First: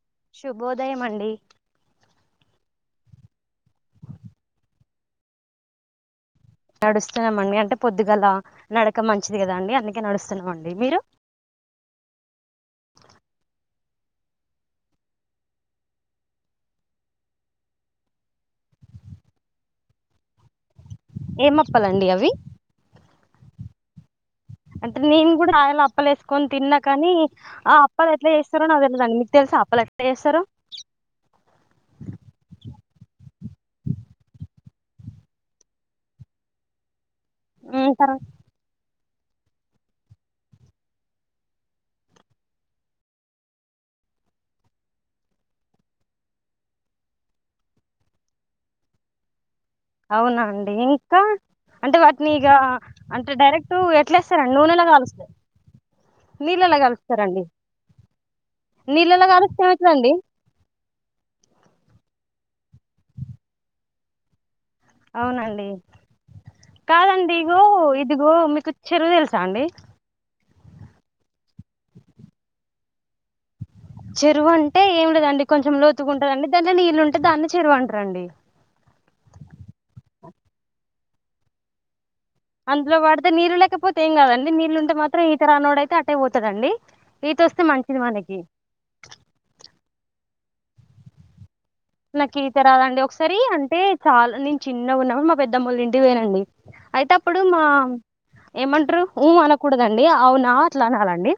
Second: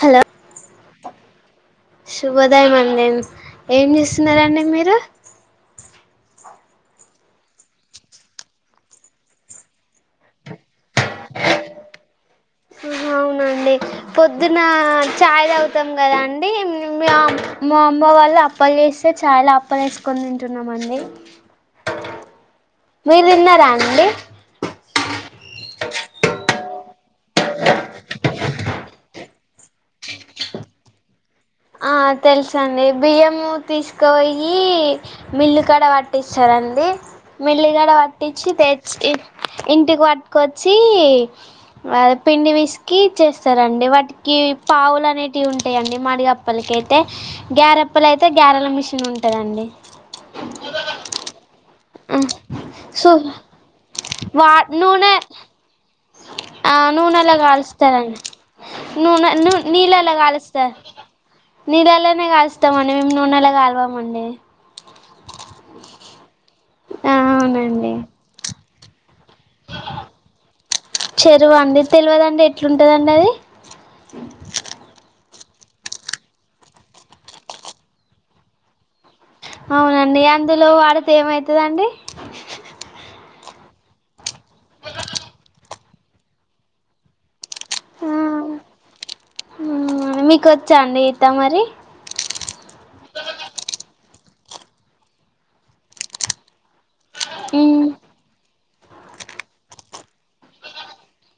Hello శుభోదయం అండి శుభోదయం అండి ఏం చేస్తున్నారండి మీరు నడుస్తున్నామండి అంటే పొద్దుగల నడక మంచిది కదా అండి అందుకే నడుస్తున్నామండి మీరు ఆహా అవునండి పొద్దున్న ఛాయ్ తాగుతాం కదా అండి మ్యామ్ మా అమ్మ వాళ్ళు అప్పలు చేస్తే ఛాయల అప్పలు వేసుకొని తింటున్నాము అండి ఏమ్ అప్పలండి అవి మీరు తిన్నారా అండి అంటే నేను కూడా ఛాయలా అప్పలు వేసుకొని తిన్నా కానీ ఆ అప్పాలు ఎట్లా చేస్తారో నాకు తెలువదండి మీకు తెలుసా అప్ప లాట్టు ఏస్తారు ఆ తెలుసు అండి బియ్యము తీసుకుపోయి మిల్లు కడ పట్టిస్తారన్ మిల్లిగడ పట్టిచి తెచ్చి ఇంటికి పట్టుకొచ్చి అదే పిండి విసికి చేస్తారండి వాటికి పావులు అనేటివి ఉంటాయి అండి మాడిగా అప్ పలు కైతే గ్యారె అప్పాలు అయితే గ్యారెల మిషన్ ఉంటదండి అవునా అండి ఇంకా అంటే వాటిని ఇగ సో అంటే డైరెక్ట్ ఎట్లా వా ఏస్తారండి నూనెలా నూనె కాలుస్తే ఆ నూనెలా కాలుస్తారండి నీళ్ళలో నూనె ను కాలుస్తే ఏమవుతుందండి నీళ్ళలా కాలుస్తారు నీళ్లనే కాలుస్తామండి మేము నూనెలా కాలవమండి అవునండి ఆ కాదండి ఇగో అవునండి ఇదిగో మీకు చెరువు తెలుసా అండి చెరువా అండి తెలవదండి ఎట్లుంటదండి అది చెరువు అంటే ఏమి లేదండి కొంచెం లోతుగుంటాదండి దాంట్లో నీళ్ళు ఉంటే దాన్ని చెరువు అంటారండి అవునండి అందులో వాడితే ఏమైతదండి అందులో వాడితే నీళ్లు లేకపోతే ఏం కాదా అండి నీళ్ళు ఉంటే మాత్రం ఈత రానోడై టే అటేపోతదండి ఇటోస్తే మంచిది మనకి ఉమ్ మీకొచ్చాఅండి ఈత మరి చాల నేను చిన్నగున్నప్పు మా పెద్దమ్మోళ్ళింటికి పోయినండి అయితే అప్పుడు మా మ్ ఏమంటరు ఊ అనకూడదండి అవునా అట్ల అనాలండి,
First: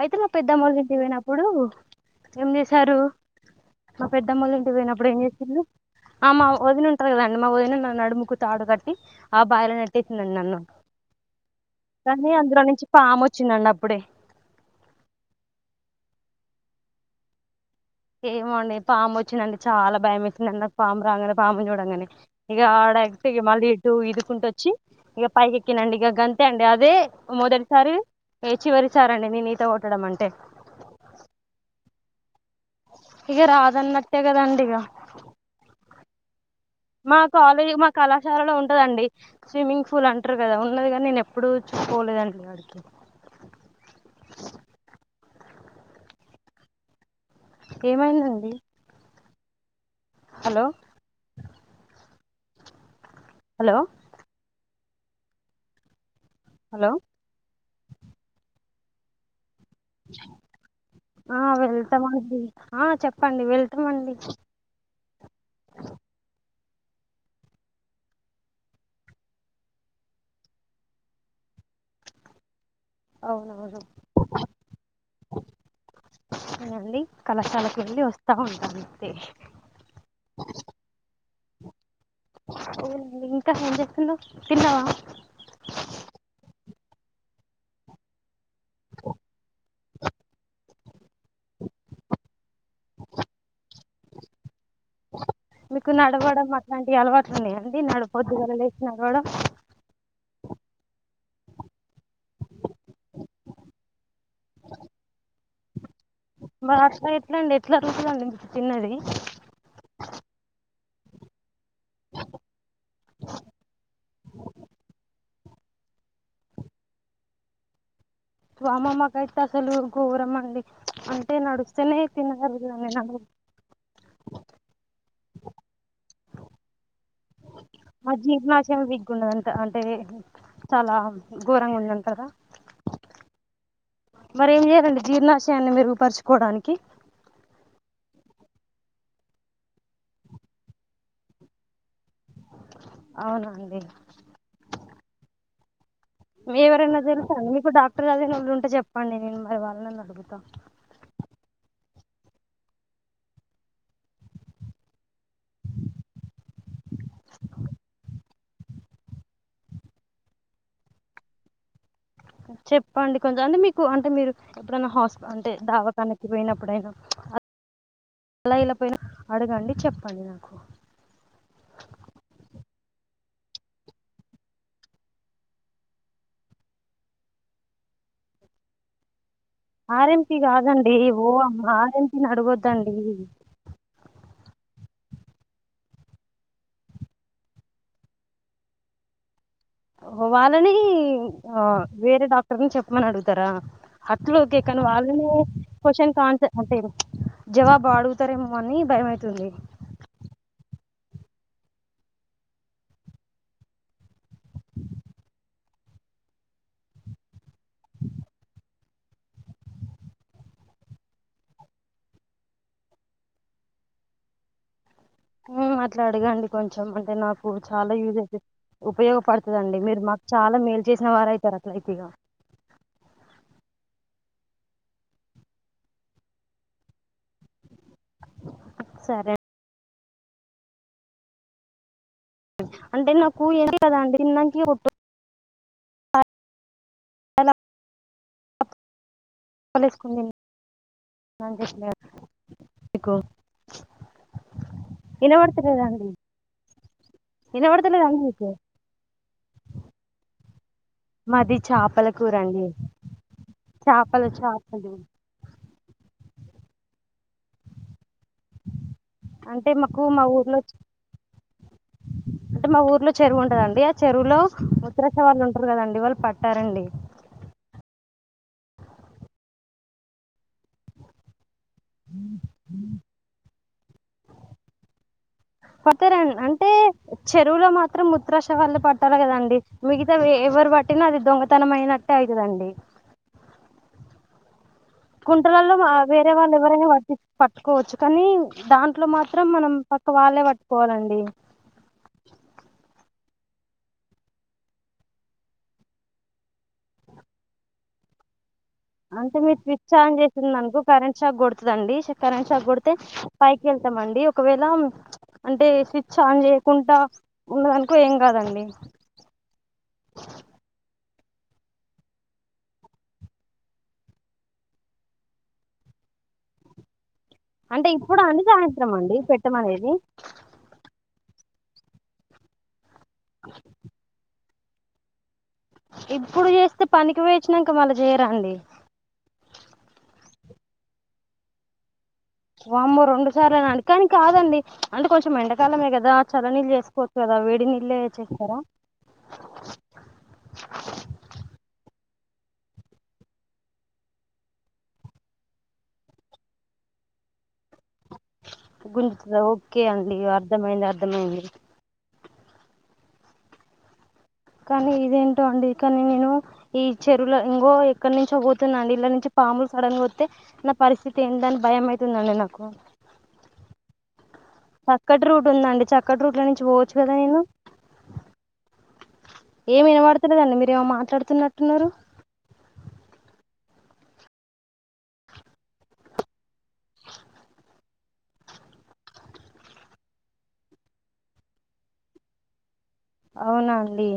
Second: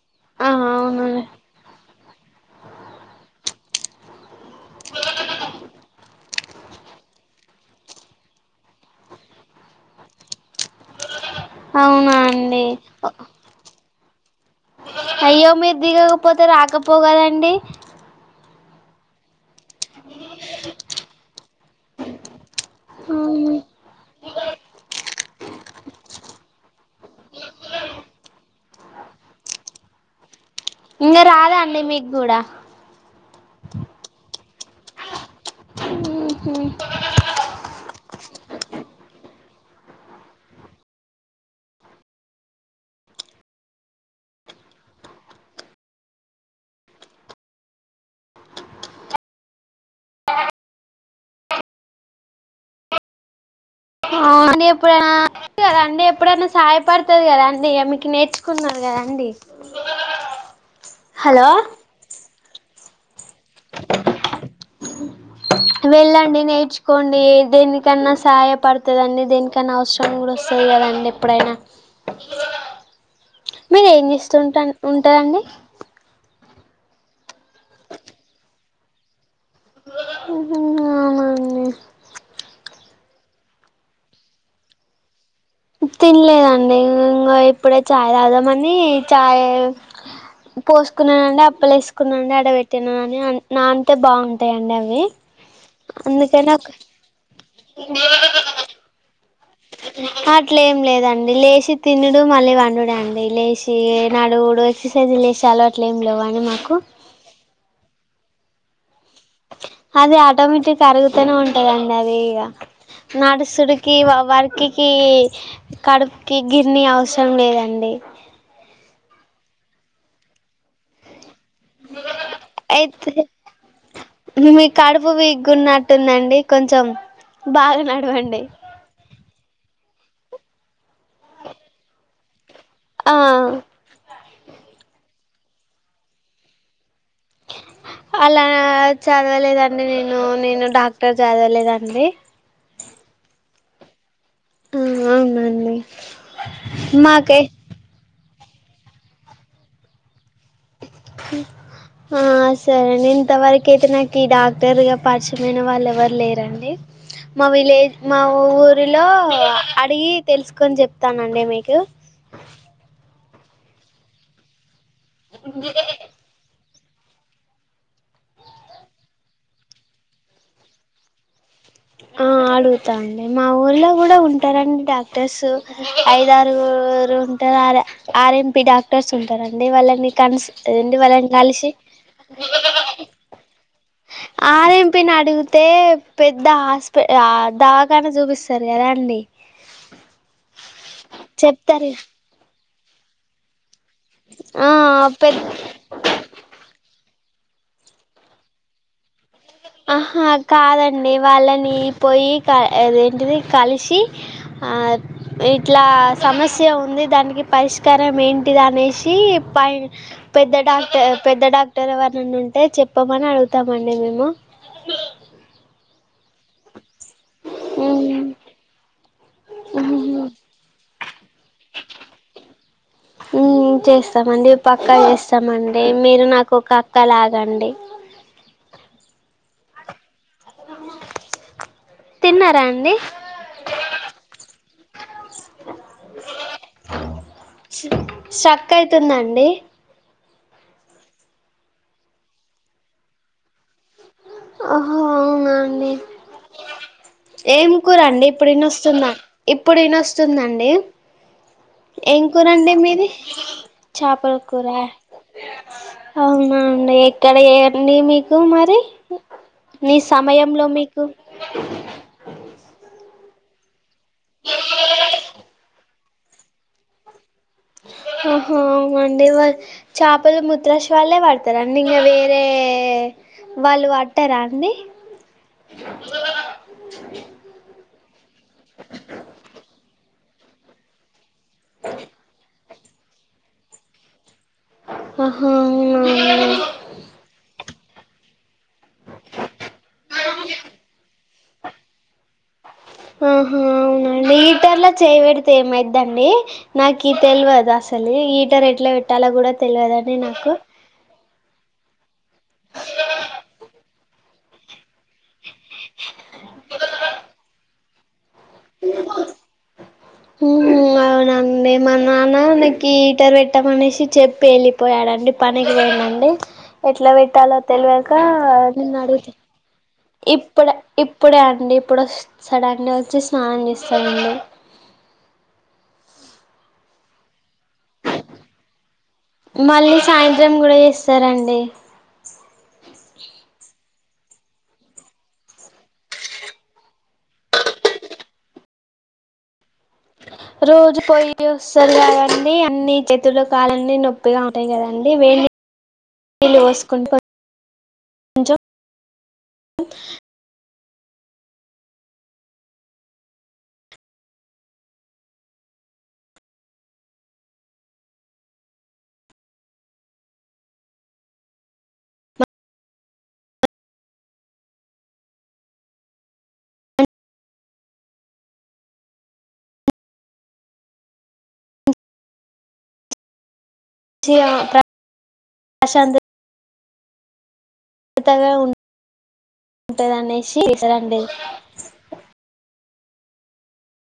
అయితే మా ఆ పెద్దమ్మోలింటికి అవునండి పోయినప్పుడు పుడు ఏం జేశారు మా పెద్దమ్మోలింటికి పోయినప్పుడు ఏం చెప్పిళ్ళు ఆ మా వదిన ఉంటది కదండి మా వదిన నన్ను నడుముకు తాడు గట్టి ఆ బాయిల నెట్టేసిందండి నన్ను అవునా కానీ అందులో అండి నుంచి ఒ పాము వచ్చిందండి అప్పుడే అయ్యో మీరు దిగకపోతే రాకపోవ్ గదండి ఏమో అండి పాము వచ్చిందండి చాలా భయమేసిందండి నాకు పాము రాగానే పామును జూడంగనే ఇగ ఆడ ఇగ మళ్ళీ ఇటు ఇదుకుంటచ్చి ఇగ పైకెక్కినండి ఇగ గంతే అండి అదే మొదటిసారి ఏ చివరిసారండి నేన్ ఈత గొట్టడం అంటే ఇంగ రాదా అండి మీగ్గూడా ఇగ రాదన్నట్టే కదండిగ మా కాలేజ్ మా కళాశాలలో ఉంటదండి స్విమ్మింగ్ ఫూల్ అంటరు గదా ఉన్నది గనీ నేను ఎప్పుడు చూ పోలేదండి ఆడికి ఏమైందండి హలో హలో ఆ ఎప్పుడన్న కదా అండి ఎప్పుడైనా హలో సహయపడుతది గదా అండి ఇగ మీకు నేర్చుకున్నను కదా అండి ఆ వెళ్తమండి ఆ చెప్ చెప్పండి వెళ్తమండి కొండి దేనికన్న సహాయపడతదండి దేనికన్నా అవసరం గుడ వస్తది గదండి ఎప్పుడైనా అవునవును మీరేం జేస్తుంట ఉంటరండి న అండి కళాశాలకు వెళ్లి వస్తా ఉంటాను అంతే ఉమ్ హు అవునా అండి అవునండి ఇంక ఏంజేస్తున్నావ్ తిన్నవా? తినలేదండి ఇంగొ ఇప్పుడే చాయ్ తాగుదామన్ చాయ పోసుకున్ననండి అప్పలేసుకున్నాండి అడ బెట్ తినన్ నాన్తె బాగుంటయన్ మీకు నడవడం ఒక అట్లాంటి అలవాట్లు ఉన్నయా అండి నడు పొద్దుగాల లేసి నడవడం అట్లెం లేదండి లేచి తినుడు మళ్ళీ పండుడే అండి లేచి నాడువుడు ఎక్సర్సైజ్లు చేసే అలవాట్లు ఏం లేవన్ బ్బ అట్ల ఎట్లండి ఎట్లా అరుగుతదండి మీకు తిన్నది అది ఆటోమేటిక్ అరుగుతూనే ఉంటదండి అది ఇగ నడుసుడికి వ వర్కికి కడుపుకి గిన్ని అవసరం లేదండి వామ్మో మాకైతే అసలు ఘోరమండి అన్ టె నడుస్తనే తిన్నదరుగుతదని అయితే నడువ మీ కడుపు వీగున్నట్టుందండి కొంచెం బాగా నడవండి గున్నదంత అంటే చాలా ఘోరంగ ఉందంట గదా ఆ మరేమ్ చేయాలండి జీర్ణాశయాన్ని మెరుగుపరుచుకోవడానికి అలా చదవలేదండి నేను, నేను డాక్టర్ జదవలేదండి అవునా అండి ఉమ్ అవునండి వే ఎవరన్న తెలుసా మాకే మీకు డాక్టర్ చదివినోళ్లుంటే చెప్పండి నేను మరి వాళ్ళనన్న అడుగుత ఆ సరే నెన్ ఇంత వరకైతే నాకీ డాక్టర్ పరిచమైన వాళ్ళు ఎవరు లేరండి మా విలేజ్ మా ఊరిలో అడిగి తెలుసుకొని చెప్తానండి మీకు చెప్పండి కొంచెం అంటే మీకు అంటే మీరు ఎప్పుడైనా హాస్పి అంటే దావాకానిక్కి పోయినప్పుడైనా అలా ఇలాపోయినా అడగండి చెప్పండి నాకు ఆ అడుగుతా అండి మా ఊర్లో కూడా ఉంటారండి డాక్టర్స్ ఐదారు గురు ఉంటారు ఆర్ ఎం పి డాక్టర్స్ ఉంట [inaudible] ఏంటి ఆర్ఎంపీ కాదండి ఓ వాళ్ళని అమ్మ కలిసి ఆర్ఎంపీని అడగొద్దండి ఆర్ ఎం పీ ని అడిగితే పెద్ద హాస్పిటల్ దవాఖాని చూపిస్తారు కదా అండి వాళ్ళని ఆ చెప్తారు వేరే డాక్టర్ని చెప్పమని అడుగుతారా అట్లు ఓకే ఆ కానీ వాళ్లు పెద్ద క్వశ్చన్ కి ఆన్సర్ ఓకే జవాబు అడుగుతారేమో అని భయమయితుంది ఆహా కాదండి వాళ్ళని పోయి క అదేంటది కలిసి ఇట్లా సమస్య ఉంది దానికి పరిష్కారం ఏంటిది అనేసి ఆయన పెద్ద డాక్టర్ పెద్ద డాక్టర్ ఎవన్నుంటే చెప్పమని అడుగుతామండి మేము మ్మ్ అట్లా ఆడగండి కొంచెం అంటే నాకు చాలా యూజ్ అయి ఉపయోగపడుతుందండి మీరు మాకు చాలా మేలు చేసిన వారు అవుతారు అట్లయితేగా మ్మ్ చేస్ తం మండి పక్కా చేస్తామండి మీరు నాకు ఒక అక్క లాగండి సరే తిన్నారా అండి అంటే నాకు ఏంటి కదా అండి తిన్నాకి ఒట్ అ హాలో సక్ అయితుందండి పాలెసుకొని తిను [inaudible] ఓహో అవునా అండి ఏం వినబడతలేదా అండి కూరండి మీకు ఇప్పుడయినొస్తుందా ఇప్పుడయినొస్తుందా మాది చేపల ఏం కూర అండి కూరండి మీది చేపలు చాపల కూర చేపలు అవునాండి ఎక్కడ ఏవండి మీ కు మరి అంటే ఈ మాకు మా ఊర్లో సమయంలో మీకు అంటే మా ఊర్లో చెరువు ఉంటదండి ఆ చెరువులో ఉత్తరసవాళ్ళు ఉంటారు కదండి వాళ్ళు పడ్డారండి హ అవునా అండి వ చాపలు ముూత్ర్రాశ వాల్లె పడుత తారండి ఇంకా వేరే వాళ్ళు పట్టారా అండి పతారండి అంటే చెరువులో మాత్రం ముత్త్రాష వల్ళ పడతారు కదండి మీ అ ఎవరు బట్టిన అది దొంగతనం అయినట్టే అయితదండి ఆహా కుంటలల్లో వేరే అవునా వాళ్లు ఎవరైనా పర్టి ప ట్కోవచ్చు కాని దాంట్లో మాత్రం మనం పక్క వాళ్ళే పట్టుకోవాలండి ఆహా అవునండి ఈటర్ లో చేయబెడితే ఏమైద్దండి నాకు తెల్వదు అసలు ఈటరే ఎ అంటే మీ స్విచ్ ఆన్ చేసింది అనుకో కరెంట్ షాక్ కొడుతు అండి కరెంట్ షాక్ కొడితే పైకి వెళ్తామండి ఒకవేళ అంటే స్విచ్ ఆన్ చేయకుండా ఉన్నదనుకో ఏం కాదండి మ్మ్ అవునండి మా నాన్నకి ఈటర్ పెట్టమనేసి చెప్పి వెళ్ళిపోయాడండి పనికి వ ండి ఎట్లా పెట్టాలో అంటే తెలవక ఇప్పుడు అండి సాయంత్రం నిన్ను అండి అడుగుతా పెట్టమనేది ఇప్పుడ ఇప్పుడే అండి ఇప్పుడు సడన్గా వచ్చి స్నానం చేస్తామండి ఇప్పుడు చేస్తే పనికి పోయొచ్చినాక మళ్ళ చేయరాండి మళ్ళీ సాయంత్రం కూడా చేస్తారండి వామ్మో రెండుసార్లనా అండి. ! కాని కాదండి, అంటే కొంచెం ఎండకాలమే గదా చలనీళ్ళు జేసుకోచ్చు గదా. వేడి నీళ్ళె చేస్తారా. ! రోజు పోయి వస్తది అవన్ని, అన్ని చెతులు, కాళ్ళన్ని నొప్పిగా ఉంటాయి గదండి వేన్ని. ళ్ళు [unintelligible] గుంజుతదా. ! ఓకే అండి అర్థమైంది, అర్థమైంది. కానీ ఇదేంటో అండి కానీ నేను, ఈ చెరువుల ఇంగో ఎక్కనుంచో బోతున్నా అండి, ఇల్ల నుంచి. పాములు సడన్గా ఒత్తే, నా పరిస్థితి ఏందని భయం అయితుందండి నాకు. ! చక్కట్రూట్ ఉందండి, చక్కట్రూట్ల నుంచి బొవచ్చు గదా నేను.? ! ఏమి ఇనబడ్తలేదండి. ! మీరేమో మాట్లాడుతున్నట్టున్నారు.? [unintelligible] [unintelligible] అవునా అండి.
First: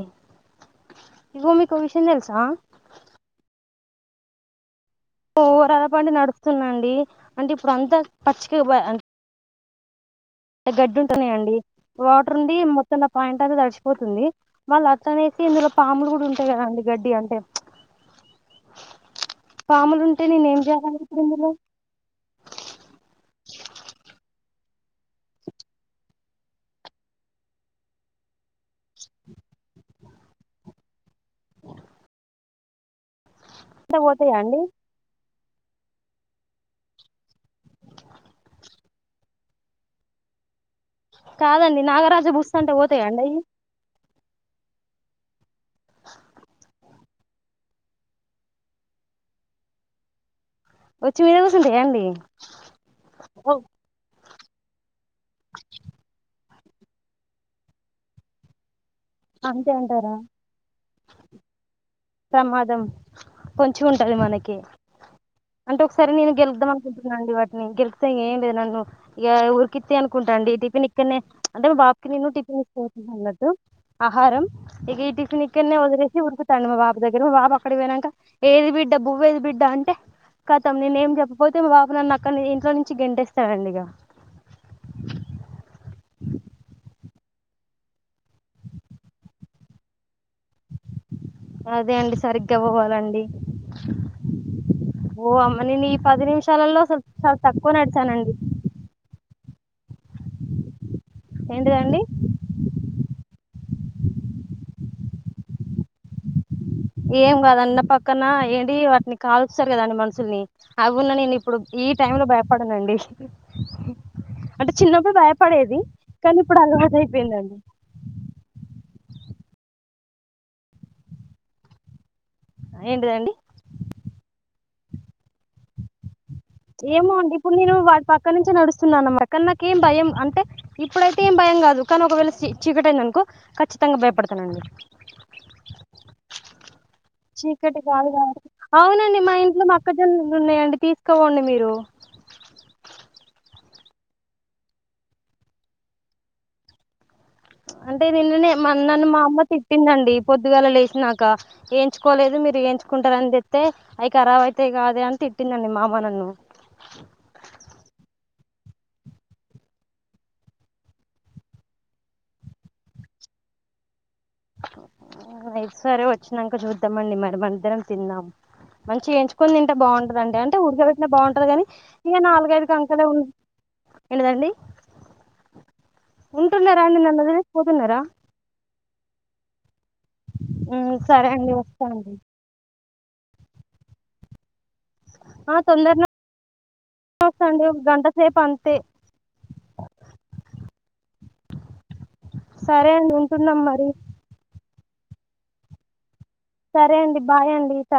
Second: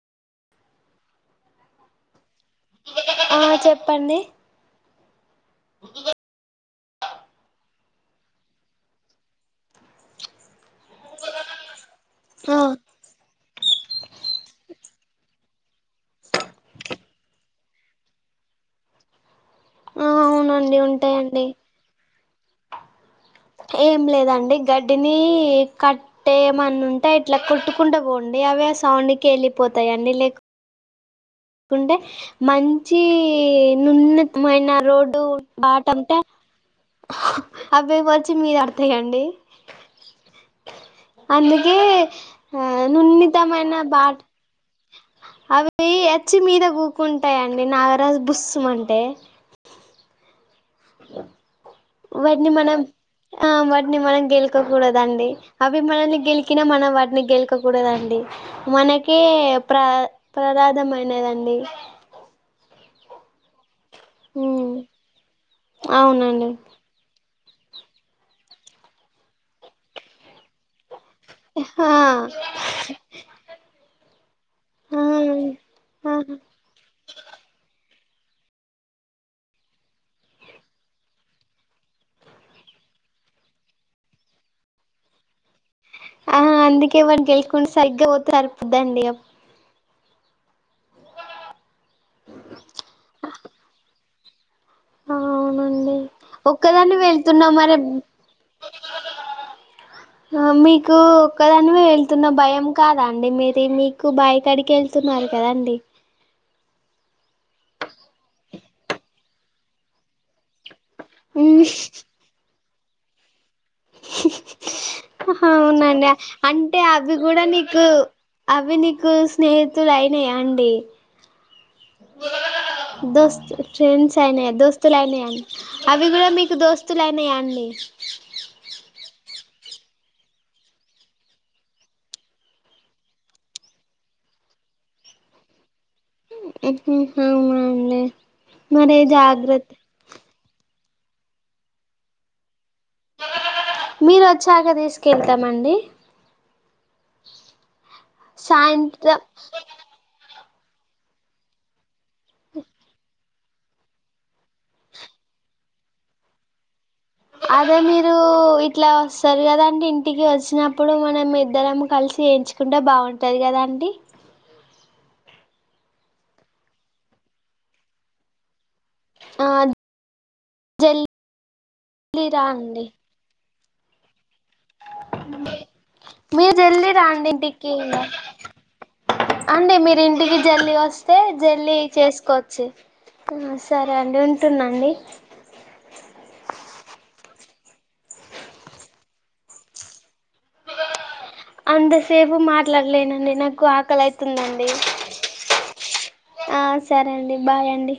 ఇదిగొ మీకొ విషయం దెల్సా.? ! ఆ చెప్పండి. ఓరాలపొండి నడుస్తున్నా అండి, అంటే ఇప్పుడు అంతా పచ్చికె బా అన్. గడ్డి ఉంటున్నాయండి. వాటర్ ఉండి ఆ మొత్తం నా పాయింట్. సరి దడ్సిపోతుంది వాళ్ళ అట్లానేసి ఇందులో పాములు గూడాంటాయి గదాండి గడ్డి అంటే ప్చ్. ! ఆ నేను ఏం అవునండి చేయాలండి ఇప్పుడు ఉంటాయండి. ఇందులో ఏం లేదండి గడ్డినీ కట్టే ఏమన్నుంటే ఇట్లా కొట్టుకుంటాబోం. డి అవే సౌండుకెళ్ళిపోతయండి లేక్. కుంటే మంచి అంటే పోతాయా అండి నూన్నత్మైన రోడ్డు. బాటంతా, అవే వచ్చి మీదా అడ్తయండి. అందుకే, కాదండి నాగరాజు బుస్త ఆ అంటే పోతాయా అండి అయి నున్నితమైన బాట్. అవి అచ్చి మీద గూకుంటాయండి, నాగరాజు బుస్సుమంటే. వచ్చి మీద కూర్చుంటాయా అండి వాట్ని మనం ఆ ఓ వాట్ని మనం గెల్. కోకూడదండి అవి మనల్ని గెలికిన మనం వాటిని గెల్కకూడదండి మన. కే అంతే ప్ర అంటారా ప్రదాదమైనదండి. ప్రమాదం కొం. చ్చి ఉంటది మనకి, ఉమ్ అంటే ఒక్సారి నేను అవునండి గెలుగ్దాం అనుకుంటున్నా అండి వాట్. నే గెలుక్తే ఏం లేదు నన్ను ఇగా ఊరికిత్తయనుకుంటాండి టిఫిని. తున్నే, అంటే మా ఆ బాబుకి నేను టిఫిన్ దిస్కబొతునన్నట్టు ఆహారం. ఇక ఆ ఈ టిఫినిక్కనే వదిలేసి ఆహా ఉరుకుతాండి మాబా. దగ్గర మాబాబు అక్కడికి పోయినాంక, ఏది బిడ్డ? బువ్వేది బిడ్డ? అంటే. కతం నేనేం జెప్పపోతే, మా బాబు నన్ను అక్కని ఇంట్లో నుంచి గెంటేస్తాడండిగా. ! ఆహా అందుకే [unintelligible] సరిపోద్దండిగా. అదే అండి. సరిగ్గా బొవాలండి. ఓ అమ్మ నేనీ అవునండి పది నిమిషాలల్లో ఒక్కదాన్ని అసలు, చాలా వెళ్తున్నా తక్కువ మరి నడిచానండి. ఆ మీకు ఒక్కదానివె ఏంటిదండి ఏళ్తున్న భయం కాదా అండి మీరు.? తే మీకు బాయి కడికెళ్తున్నారు కదాండి. ! ఏం గాదన్న పక్కన ఏంటి, వాట్ని కాల్స్తారు గదాండి మనుసుల్ని. ! అవున్న నేనిప్పుడు, ఈ టైమ్ లో భయపడనండి. స అంటే చిన్నప్పుడు ఆహా భయపడేది అవునాండి. కానీ ! ఇప్పుడు అంటే అలవాటు అవి గూడా అయిపోయిందండి నీకు, అవి నీ. కు స్నేహితులైనాయా అండి.? ! ఏంటిదండి దొస్తు ట్రేడ్సైనయా, దోస్తులైన అన్ అవి గూడా మీ. ఏమో అండి ఇప్పుడు నేను వాడి పక్క నుంచే నడుస్తున్నా అన్నమా. కానీ నాకెం భయం అంటే, ఇప్పుడైతే ఏం భయం గాదు కానీ ఒకవేళ సి చీకటైందనుకో ఖచ్చితంగా భయపడు. తనండి. ఊహ్హూ. చీకటి కాదు కాట్టి మరి అవునండి మా ఇంట్లో జాగ్రత్త మక్కజొన్నలున్నయండి తీసుకోవండి మీరు మీరు వచ్చాక తీసుకెళ్తామండి అంటే నింన్ననే మాన్న మా సాయంత్రం అమ్మ తిట్టిందండి పొద్దుగాల లేచినాక ఎయించుకోలేదు మీరు ఏయించుకుంటార అని చెప్తే అయికి అరావయితే కాదే అన్ తిట్టి తిట్టిందండి మమ్మ నన్ను [inaudible] అదే మీరు ఇట్లా వస్తరు కదాంటే ఇంటికి వచ్చినప్పుడు మనం ఇద్దరము కల్ చేయించకుండా బాగుంటది కదా అండి ఉమ్ నెక్స్ట్ సరి వచ్చినాక చూద్దామండి మరిమందరం తిందాం మంచి ఆ ఏయించుకని తింటే బాగుంటదండి అంటే ఉడకబట్టి జల్దీ బాగుంటది గనీ ఇక రా నాలుగైఐదు అండి కంకలే ఉడ్ ఎంతిదండీ మీరు ఉంటున్నారా వెళ్లి అండి నన్ను రాండింటికి వదిలేసిపోతున్నారా అండి మీరింటికి జల్లి హ్మ్ వస్తే సరే అండి జల్లి వస్తా అండి చేసుకోవచ్చు ఆ సరే అండి ఉంటున్నాండి ఆ తొందరలో స్తండి గంటసేపు అంతే అంతసేపు సరే అండి మాట్లాడలేనండి ఉంటున్నాం నాకు మరి ఆకలి అవుతుందండి ఆ సరే అండి బాయ్ అండి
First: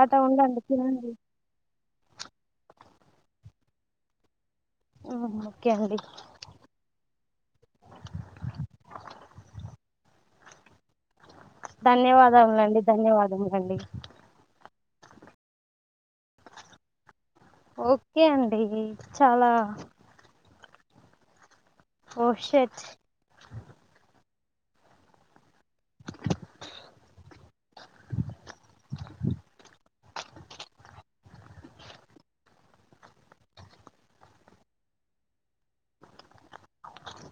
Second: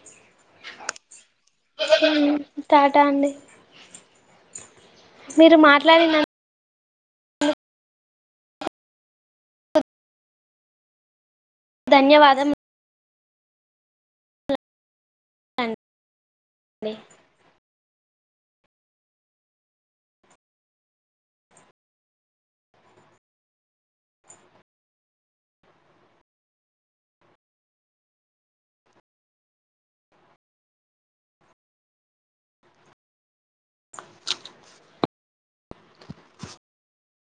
ఉమ్ టాటా అండి హ్మ్ మీరు ఓకే అండి మాట్లడిన ధన్యవాదం ధన్యవాదములండి ధన్యవాదములండి అన్ డి ఓకే అండి చాలా ఓషట్